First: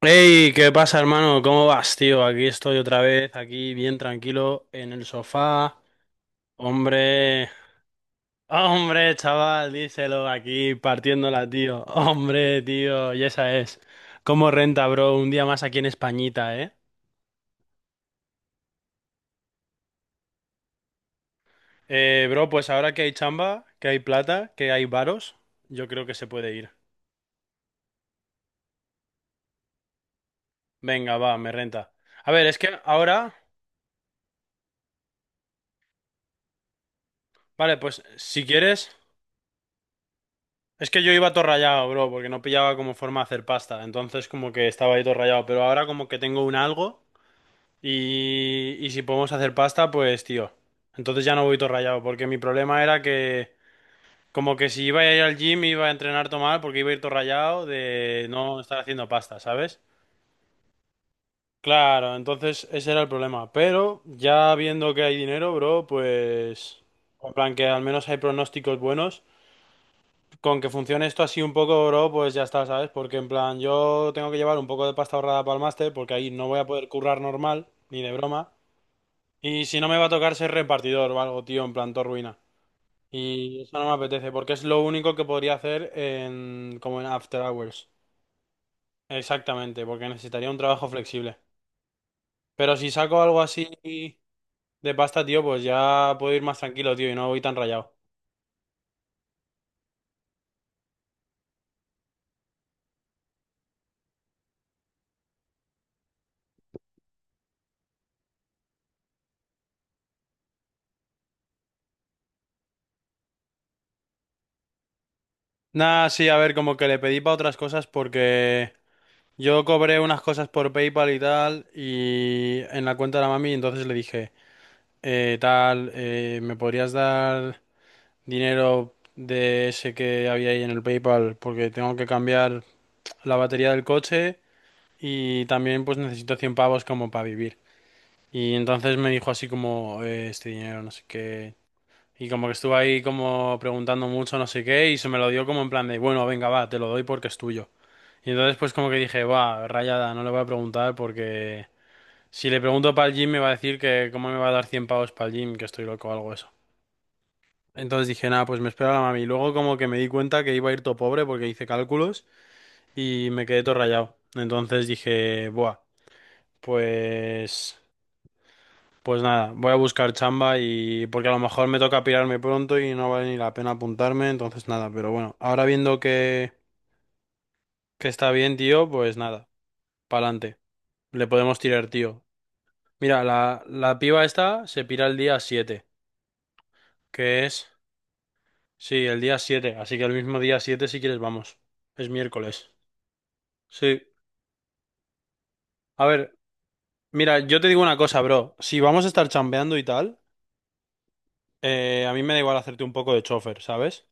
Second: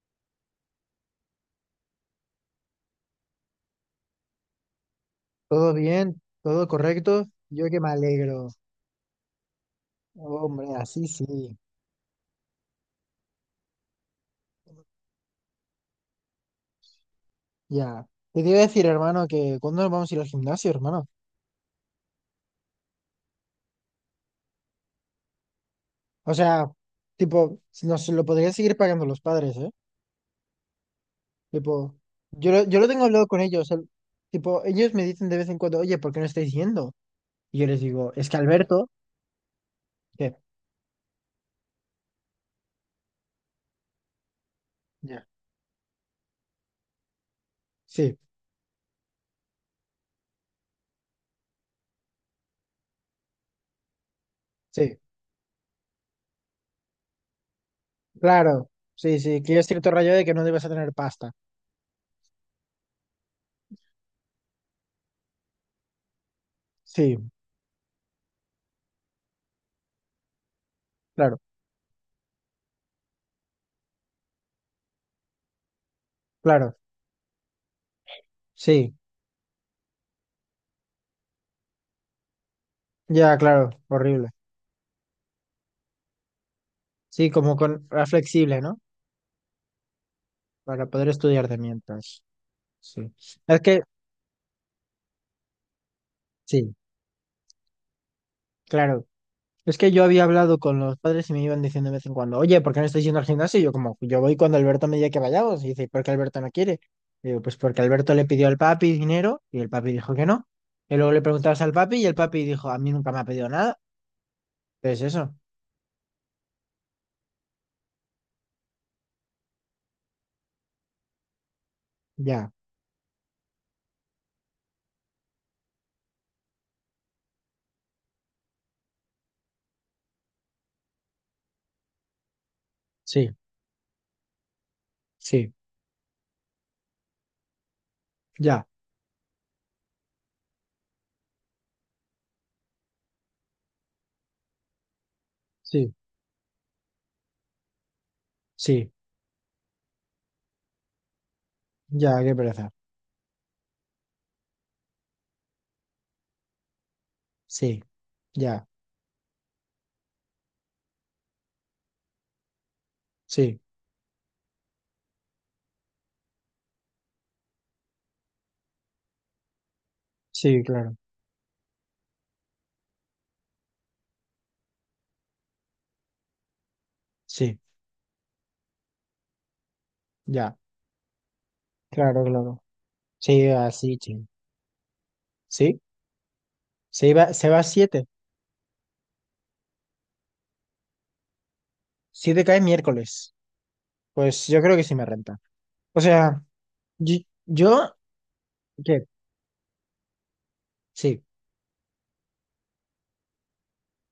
Hey, ¿qué pasa, hermano? ¿Cómo vas, tío? Aquí estoy otra vez, aquí bien tranquilo en el Todo sofá. bien, todo correcto. Hombre, Yo que me alegro. hombre, chaval, díselo Hombre, aquí así partiéndola, sí. tío. Hombre, tío, y esa es. ¿Cómo renta, bro? Un día más aquí en Españita, ¿eh? Ya. Te iba a decir, hermano, que cuándo nos vamos a ir al gimnasio, hermano. Bro, pues ahora que hay chamba, que hay plata, que hay varos, yo creo que se O sea, puede ir. tipo, nos lo podrían seguir pagando los padres, ¿eh? Venga, va, me renta. Tipo, A ver, yo es lo, yo que lo tengo hablado ahora, con ellos. Tipo, ellos me dicen de vez en cuando, oye, ¿por qué no estáis yendo? Y yo vale, les pues digo, es que si Alberto, quieres. ¿qué? Es que yo iba todo rayado, bro, porque no pillaba como forma de hacer pasta. Entonces como que estaba ahí todo Ya. rayado. Pero ahora como que tengo un algo Sí, y si podemos hacer pasta, pues tío. Entonces ya no voy todo rayado, porque mi problema era que como que si sí, iba a ir al gym iba a entrenar todo mal porque iba a ir todo rayado de no claro. estar haciendo Sí, pasta, sí, que yo estoy ¿sabes? todo rayado de que no debes a tener pasta. Claro, entonces ese era el problema. Pero ya viendo que hay dinero, bro, pues... Sí, En plan que al menos hay pronósticos buenos. Con que funcione esto claro, así un poco, bro, pues ya está, ¿sabes? Porque en plan, yo tengo que llevar un poco de pasta ahorrada para el máster, porque ahí no voy a claro. poder currar normal, ni de broma. Sí, Y si no me va a tocar ser repartidor o algo, tío, en plan, todo ruina. ya, Y claro, eso no me horrible. apetece, porque es lo único que podría hacer en, como en Sí, After como con Hours. Flexible, ¿no? Exactamente, porque necesitaría un Para trabajo poder flexible. estudiar de mientras. Pero si Sí. saco algo Es así que, de pasta, tío, pues ya puedo ir más sí, tranquilo, tío, y no voy tan rayado. claro. Es que yo había hablado con los padres y me iban diciendo de vez en cuando, oye, ¿por qué no estáis yendo al gimnasio? Y yo como, yo voy cuando Alberto me diga que vayamos. Y dice, ¿por qué Alberto no quiere? Y digo, pues porque Alberto le pidió al papi dinero y el papi dijo que no. Y luego le preguntabas al papi y el papi dijo, a mí nunca me ha pedido nada. Entonces eso, Nah, sí, a ver, como que le pedí para otras cosas porque... Yo cobré unas cosas por PayPal y tal, ya, y en la cuenta de la mami, entonces le dije, tal, ¿me podrías dar dinero de ese que había ahí en el PayPal? Porque tengo que cambiar sí, la batería del coche y sí, también pues necesito 100 pavos como para vivir. Y ya, entonces me dijo así como, este dinero, no sé qué. Y como que estuve ahí como preguntando mucho, no sé qué, y se me lo dio como en plan sí, de, bueno, venga, va, te lo doy porque es tuyo. Y entonces pues como sí, que dije, va, rayada, no le voy a preguntar porque ya, qué si le pereza. pregunto para el gym me va a decir que cómo me va a dar 100 pavos para el gym, que estoy loco o algo eso. Sí, Entonces dije, nada, pues ya, me espero a la mami. Y luego como que me di cuenta que iba a ir todo pobre porque hice cálculos y me sí, quedé todo rayado. Entonces dije, buah, pues... Pues nada, voy a buscar chamba sí, claro, y porque a lo mejor me toca pirarme pronto y no vale ni la pena apuntarme, entonces nada, pero bueno, ahora viendo sí. que está bien, tío, pues nada, Ya. pa'lante, le podemos tirar, Claro, tío. claro. Mira, Sí, la, así, la piba sí. esta se pira el día Sí, 7, se iba, que se va a es, siete. sí, el día 7, así que el mismo día 7 si quieres vamos, es Siete cae miércoles. miércoles. Sí, Pues yo creo que sí me renta. O a ver, sea, yo, mira, yo te digo yo- una cosa, bro, si ¿qué? vamos a estar chambeando y tal, Sí, a mí me da igual hacerte un poco de chofer, ¿sabes?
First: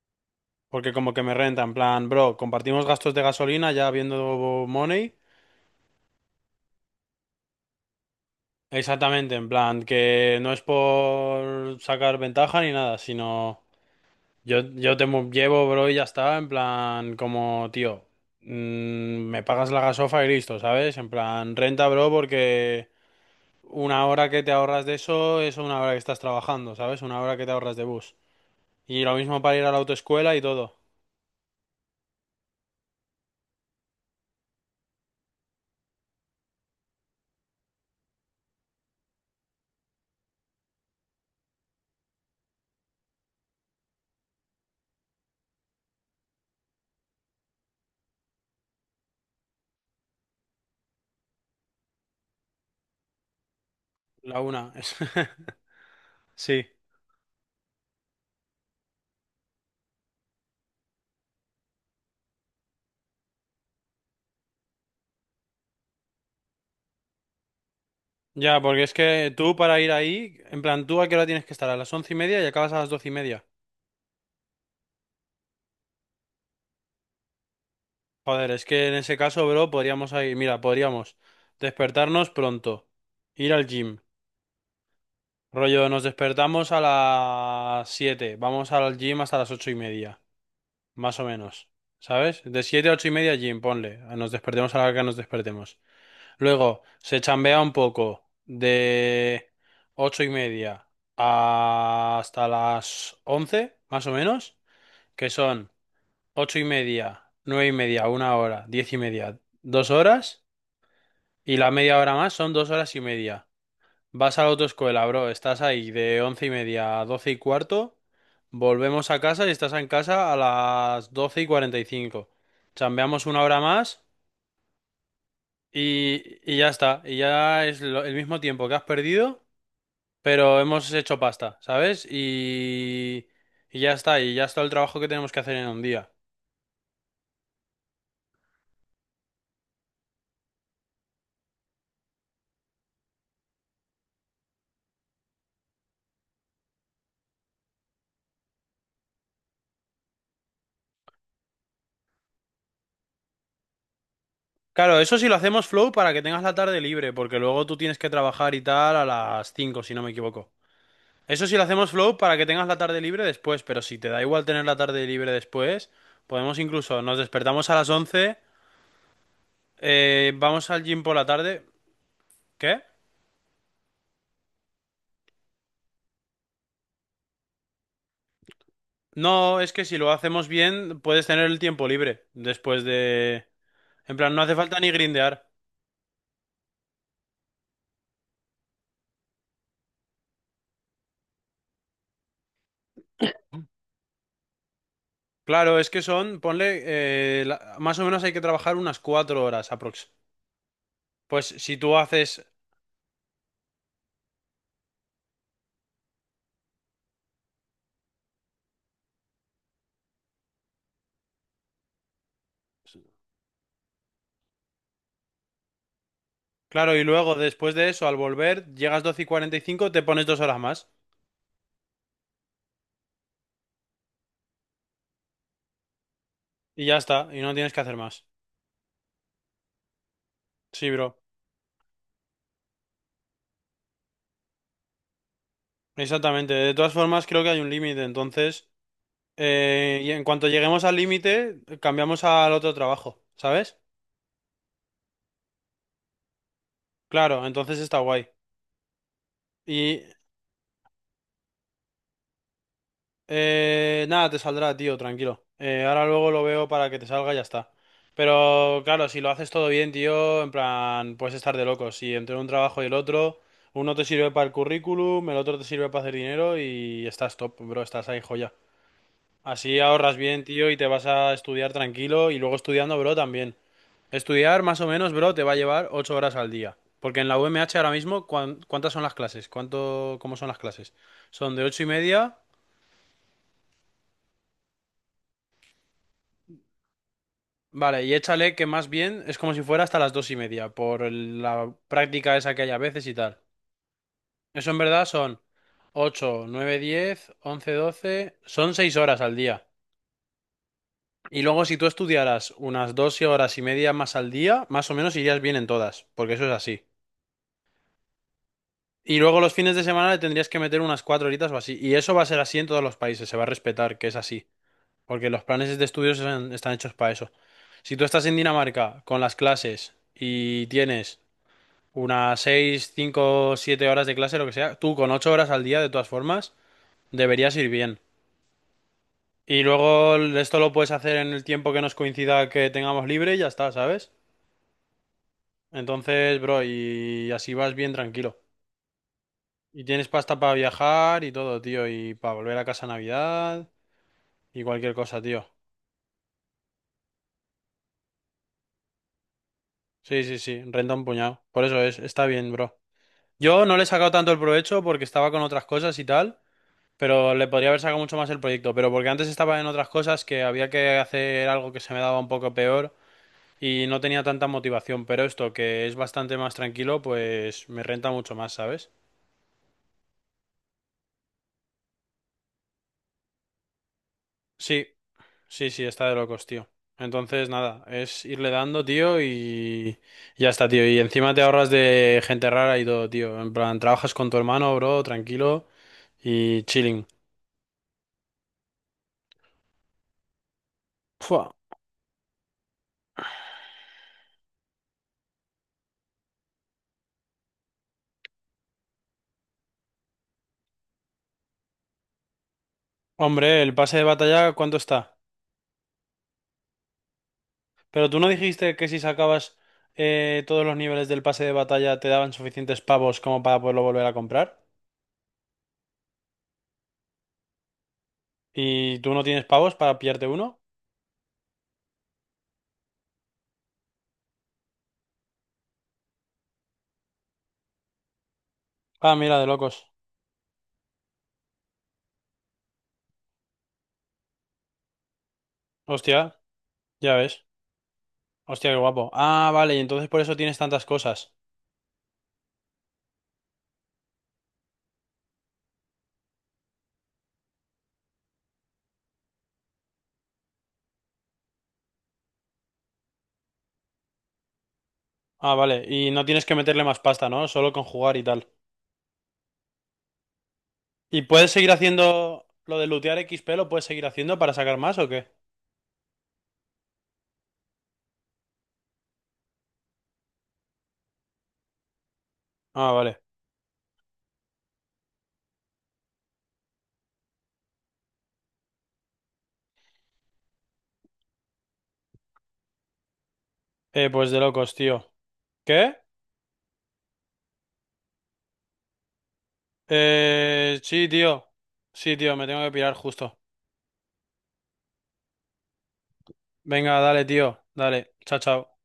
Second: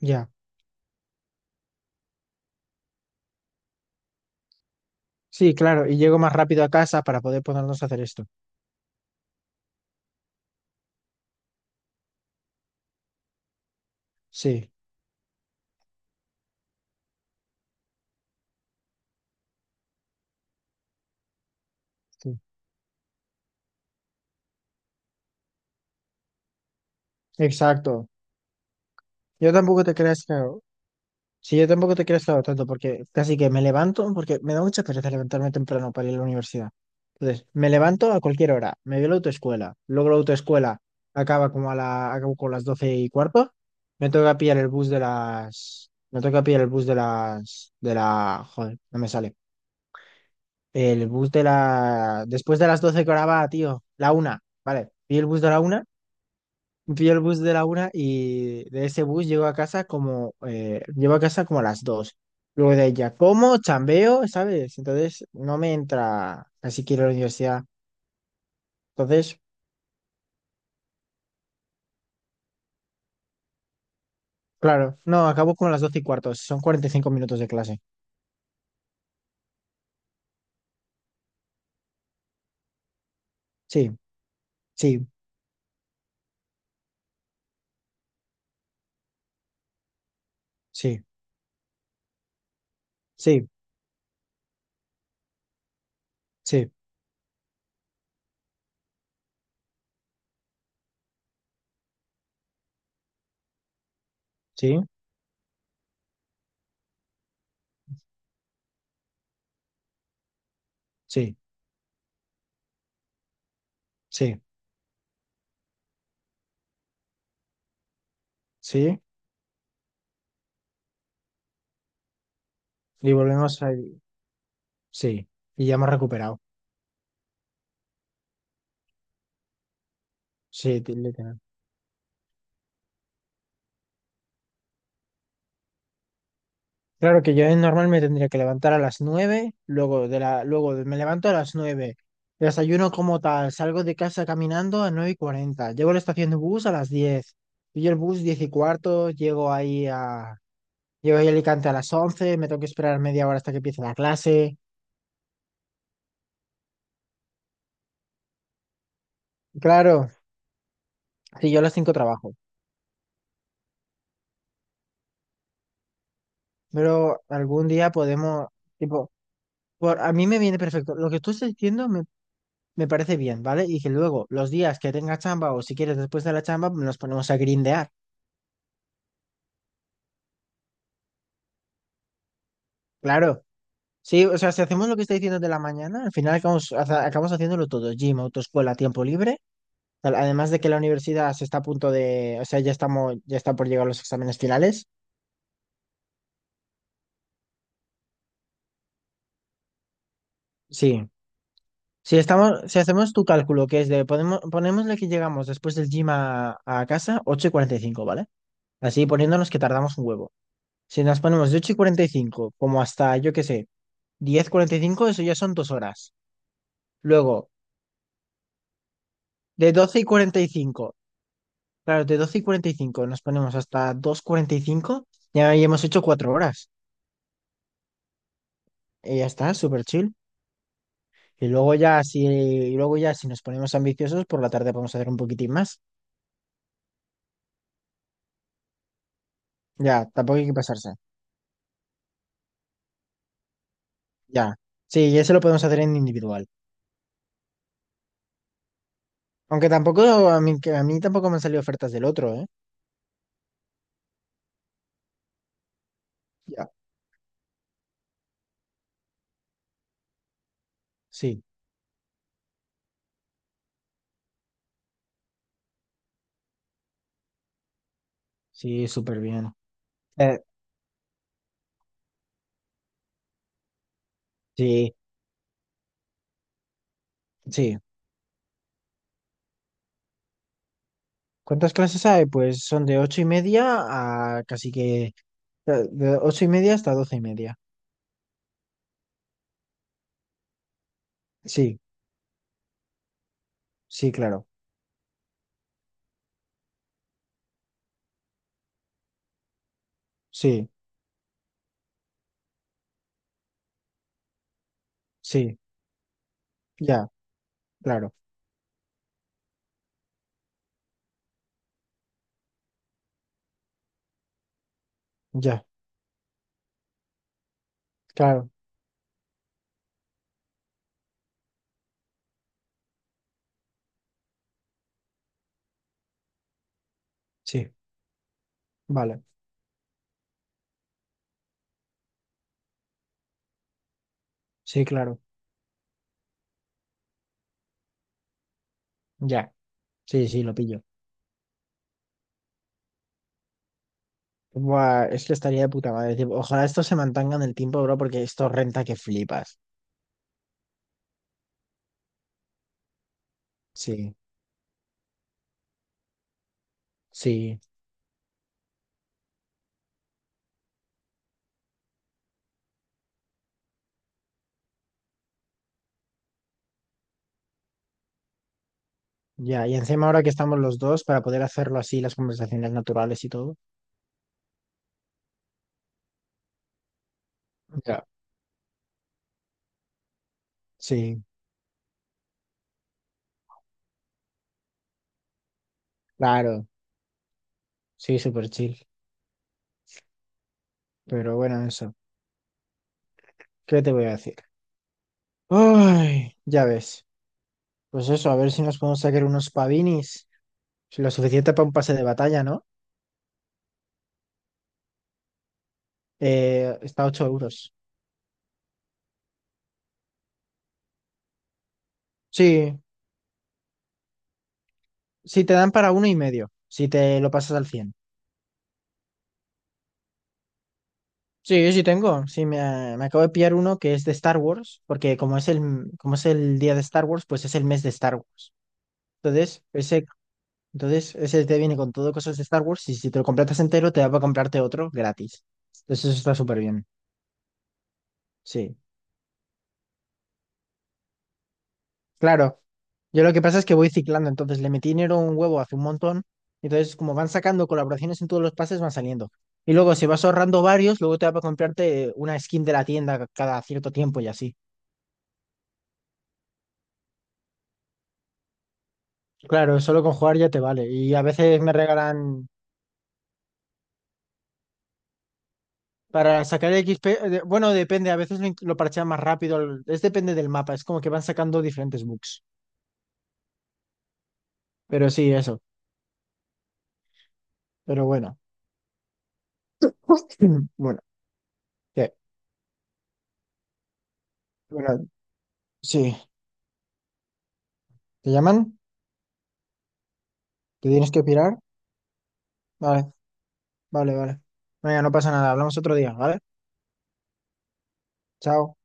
ya. Porque como que me renta, en plan, bro, compartimos gastos de gasolina ya viendo Money. Sí, claro. Y llego más rápido a casa para poder ponernos a hacer esto. Exactamente, en plan, que no es por sacar ventaja ni nada, sino yo, Sí, yo te llevo, bro, y ya está, en plan, como, tío, mm, me pagas la gasofa y listo, ¿sabes? En plan, renta, bro, sí. porque una hora que te ahorras de eso es una hora que estás trabajando, ¿sabes? Una hora que te ahorras de Exacto. bus. Y lo mismo Yo para ir a la tampoco te creas que. autoescuela y todo. Sí, yo tampoco te quiero estar tanto porque casi que me levanto, porque me da mucha pereza levantarme temprano para ir a la universidad. Entonces, me levanto a cualquier hora, me voy a la autoescuela, luego la autoescuela acaba como acabo con las doce y cuarto. Me toca pillar el bus de las, de la, joder, no me sale, el bus de la, después de las doce que ahora va, tío, la una, La una. vale, y el bus de la una. Sí. Vi el bus de la una y de ese bus llego a casa como a las dos. Luego de ella, como, chambeo, ¿sabes? Entonces no me entra, así quiero la universidad. Ya, porque es que Entonces, tú para ir ahí, en plan, ¿tú a qué hora tienes que estar? A las 11:30 y acabas a las 12:30. claro, no, acabo como a las doce y cuarto, son 45 minutos de clase. Joder, es que en ese caso, bro, podríamos ir. Mira, podríamos despertarnos pronto, ir al Sí, gym. sí, Rollo, nos despertamos a las 7, vamos al gym hasta las 8:30, sí, más o menos. ¿Sabes? De 7 a 8:30 sí, gym, ponle. Nos despertemos a la hora que nos despertemos. sí, Luego, se chambea un poco de 8:30 hasta las 11, más o menos. sí, Que son 8:30, 9:30, una hora, 10:30, 2 horas, sí, y la media hora más son 2 horas y media. Vas sí, a la autoescuela, bro, estás ahí de 11:30 a 12:15, sí. volvemos a casa y estás en casa a las 12:45. Y Chambeamos una volvemos hora a... más Sí, y ya hemos recuperado. y, y ya está, y ya es lo- el mismo tiempo que has perdido, pero Sí, hemos hecho literal. pasta, ¿sabes? Y ya está el trabajo que tenemos que hacer en un día. Claro que yo normalmente tendría que levantar a las 9, luego de la, luego de- me levanto a las 9, desayuno como tal, salgo de casa caminando a nueve y 40, llego a la estación de bus a las 10, pillo el bus 10 y cuarto, llego ahí a Alicante a las 11, me tengo que esperar media hora hasta que empiece la clase. Claro, eso sí lo hacemos flow para que tengas la tarde libre, porque luego tú tienes que trabajar y tal a las 5 si no Claro, me equivoco. Eso sí, sí yo a lo las 5 hacemos flow trabajo, para que tengas la tarde libre después, pero si te da igual tener la tarde libre después, podemos pero incluso, nos algún despertamos a las día podemos, 11, tipo, a mí me viene vamos al perfecto, gym lo por que la tú estás tarde. diciendo me, ¿Qué? me parece bien, ¿vale? Y que luego los días que tenga chamba o si quieres después de la chamba nos ponemos a grindear. No, es que si lo hacemos bien, puedes tener el tiempo libre después Claro, de... En sí, plan, o no sea, hace si falta hacemos ni lo que está diciendo de grindear. la mañana, al final acabamos haciéndolo todo, gym, autoescuela, tiempo libre, tal, además de que la universidad se está a punto de, o sea, ya estamos, ya está por llegar los exámenes finales. Claro, es que son, ponle, más o menos hay que trabajar unas 4 horas aprox. Sí, Pues si tú si haces... estamos, si hacemos tu cálculo, que es de, podemos, ponémosle que llegamos después del gym a casa, 8 y cuarenta y cinco, ¿vale? Así poniéndonos que tardamos un huevo. Si nos ponemos de 8 y cuarenta y cinco, como hasta, yo qué sé, 10 y cuarenta y cinco, eso ya son dos horas. Claro, y luego Luego, después de eso, al volver, llegas 12 y cuarenta y de cinco 12 te y pones cuarenta dos y horas más. cinco Claro, de 12:45 nos ponemos hasta 2:45, ya ahí hemos hecho cuatro horas. Y ya está, y no tienes que hacer más. Y ya está, súper chill. Sí, bro. Y luego ya, si nos ponemos ambiciosos, por la tarde podemos hacer un poquitín más. Exactamente. De todas formas, creo que hay un límite. Entonces, Ya, y en tampoco hay cuanto que lleguemos pasarse. al límite, cambiamos al otro trabajo, ¿sabes? Ya. Sí, y eso lo podemos hacer en individual. Claro, entonces está guay. Aunque tampoco, Y a mí tampoco me han salido ofertas del otro, ¿eh? Nada, te saldrá, tío, tranquilo. Ahora luego lo Ya. veo para que te salga y ya está. Pero claro, si lo haces todo bien, tío, en plan, puedes Sí, estar de locos. Si entre un trabajo y el otro, uno te sirve para el currículum, el otro te sirve para hacer dinero y estás top, bro, estás ahí joya. sí, súper bien. Así ahorras Eh, bien, tío, y te vas a estudiar tranquilo y luego estudiando, bro, también. Estudiar más o sí, menos, bro, te va a llevar 8 horas al día. Porque en la UMH sí. ahora mismo, ¿cuántas son las clases? ¿Cuánto, cómo son las clases? Son de ¿Cuántas ocho y clases hay? media. Pues son de ocho y media a casi que... eh, de ocho y media hasta doce y media. Vale, y échale que más bien es como si fuera hasta las 2:30, por la Sí, práctica esa que hay a veces y tal. sí, claro. Eso en verdad son 8 9 10 11 12 son 6 horas al día. Sí, Y luego si tú estudiaras unas 12 horas y media más al día, más o menos irías bien sí, en todas, porque eso es así. ya, claro, Y luego los fines de semana le tendrías que meter unas 4 horitas o así. Y eso va a ser así en todos los países, se va a respetar que es así, porque los ya, planes de estudios están hechos para eso. Si tú estás en claro, Dinamarca con las clases y tienes... Unas 6 5 7 horas de clase, lo que sea, tú con 8 horas al día, de todas formas, deberías ir sí, bien. vale, Y luego esto lo puedes hacer en el tiempo que nos coincida que tengamos libre y ya está, ¿sabes? sí, claro, Entonces, bro, y así vas bien tranquilo. ya, Y tienes sí, pasta sí, lo para pillo. viajar y todo, tío, y para volver a casa a Navidad y cualquier Buah, cosa, es que tío. estaría de puta madre, tipo, ojalá esto se mantenga en el tiempo, bro, porque esto renta que flipas. Sí, sí, sí, renta un puñado. Por eso es, está bien, bro. Yo no le he sacado Sí, tanto el provecho porque estaba con otras cosas y tal. Pero le sí, podría haber sacado mucho más el proyecto, pero porque antes estaba en otras cosas que había que hacer algo que se me daba un poco peor y no tenía tanta motivación, pero esto que es bastante más tranquilo, pues me renta mucho más, ¿sabes? ya, y encima ahora que estamos los dos, para poder hacerlo así, las conversaciones naturales y todo. Sí, sí, sí, está de locos, tío. Entonces, nada, Ya. es irle dando, tío, y ya está, tío. Y Sí, encima te ahorras de gente rara y todo, tío. En plan, trabajas con tu hermano, bro, tranquilo y claro, chilling. sí, súper chill, pero Fua. bueno, eso, ¿qué te voy a decir? Ay, ya ves, pues eso, a ver si nos podemos sacar unos pavinis, lo suficiente para un pase de batalla, ¿no? Hombre, el pase de batalla, ¿cuánto está? Está a 8 euros. Pero tú no dijiste que si sacabas todos los niveles del pase de batalla te daban Sí, suficientes pavos como para poderlo volver a comprar. sí te dan para uno y medio, si te lo pasas al cien. ¿Y tú no tienes pavos para pillarte uno? Sí, sí tengo. Sí, me acabo de pillar uno que es de Star Wars, porque como es el día de Star Wars, pues es el mes de Star Wars. Ah, mira, de Entonces, locos. ese, entonces, ese te viene con todo cosas de Star Wars y si te lo completas entero, te da para comprarte otro gratis. Entonces, eso Hostia, está súper bien. ya ves. Hostia, Sí. qué guapo. Ah, vale, y entonces por eso tienes tantas cosas. Claro, yo lo que pasa es que voy ciclando, entonces le metí dinero a un huevo hace un montón, entonces como van sacando colaboraciones en todos los pases van saliendo. Y luego si vas ahorrando varios, luego te va para comprarte una skin de la tienda cada cierto tiempo y así. Ah, vale, y no tienes que meterle más pasta, ¿no? Solo con jugar y tal. Claro, solo con jugar ya te vale. Y a ¿Y puedes veces seguir me haciendo regalan lo de lootear XP? ¿Lo puedes seguir haciendo para sacar más o qué? para sacar el XP, bueno, depende, a veces lo parchean más rápido, es depende del mapa, es como que van sacando diferentes bugs. Ah, vale. Pero sí, eso, pero bueno. Bueno, ¿qué? Pues de locos, Bueno, tío. ¿Qué? sí, ¿te llaman? ¿Te Sí, tienes que tío. pirar? Sí, tío, me tengo que pirar Vale. justo. Vale, vale, venga no pasa nada. Hablamos otro día, ¿vale? Venga, dale, tío. Dale. Chao, Chao. chao.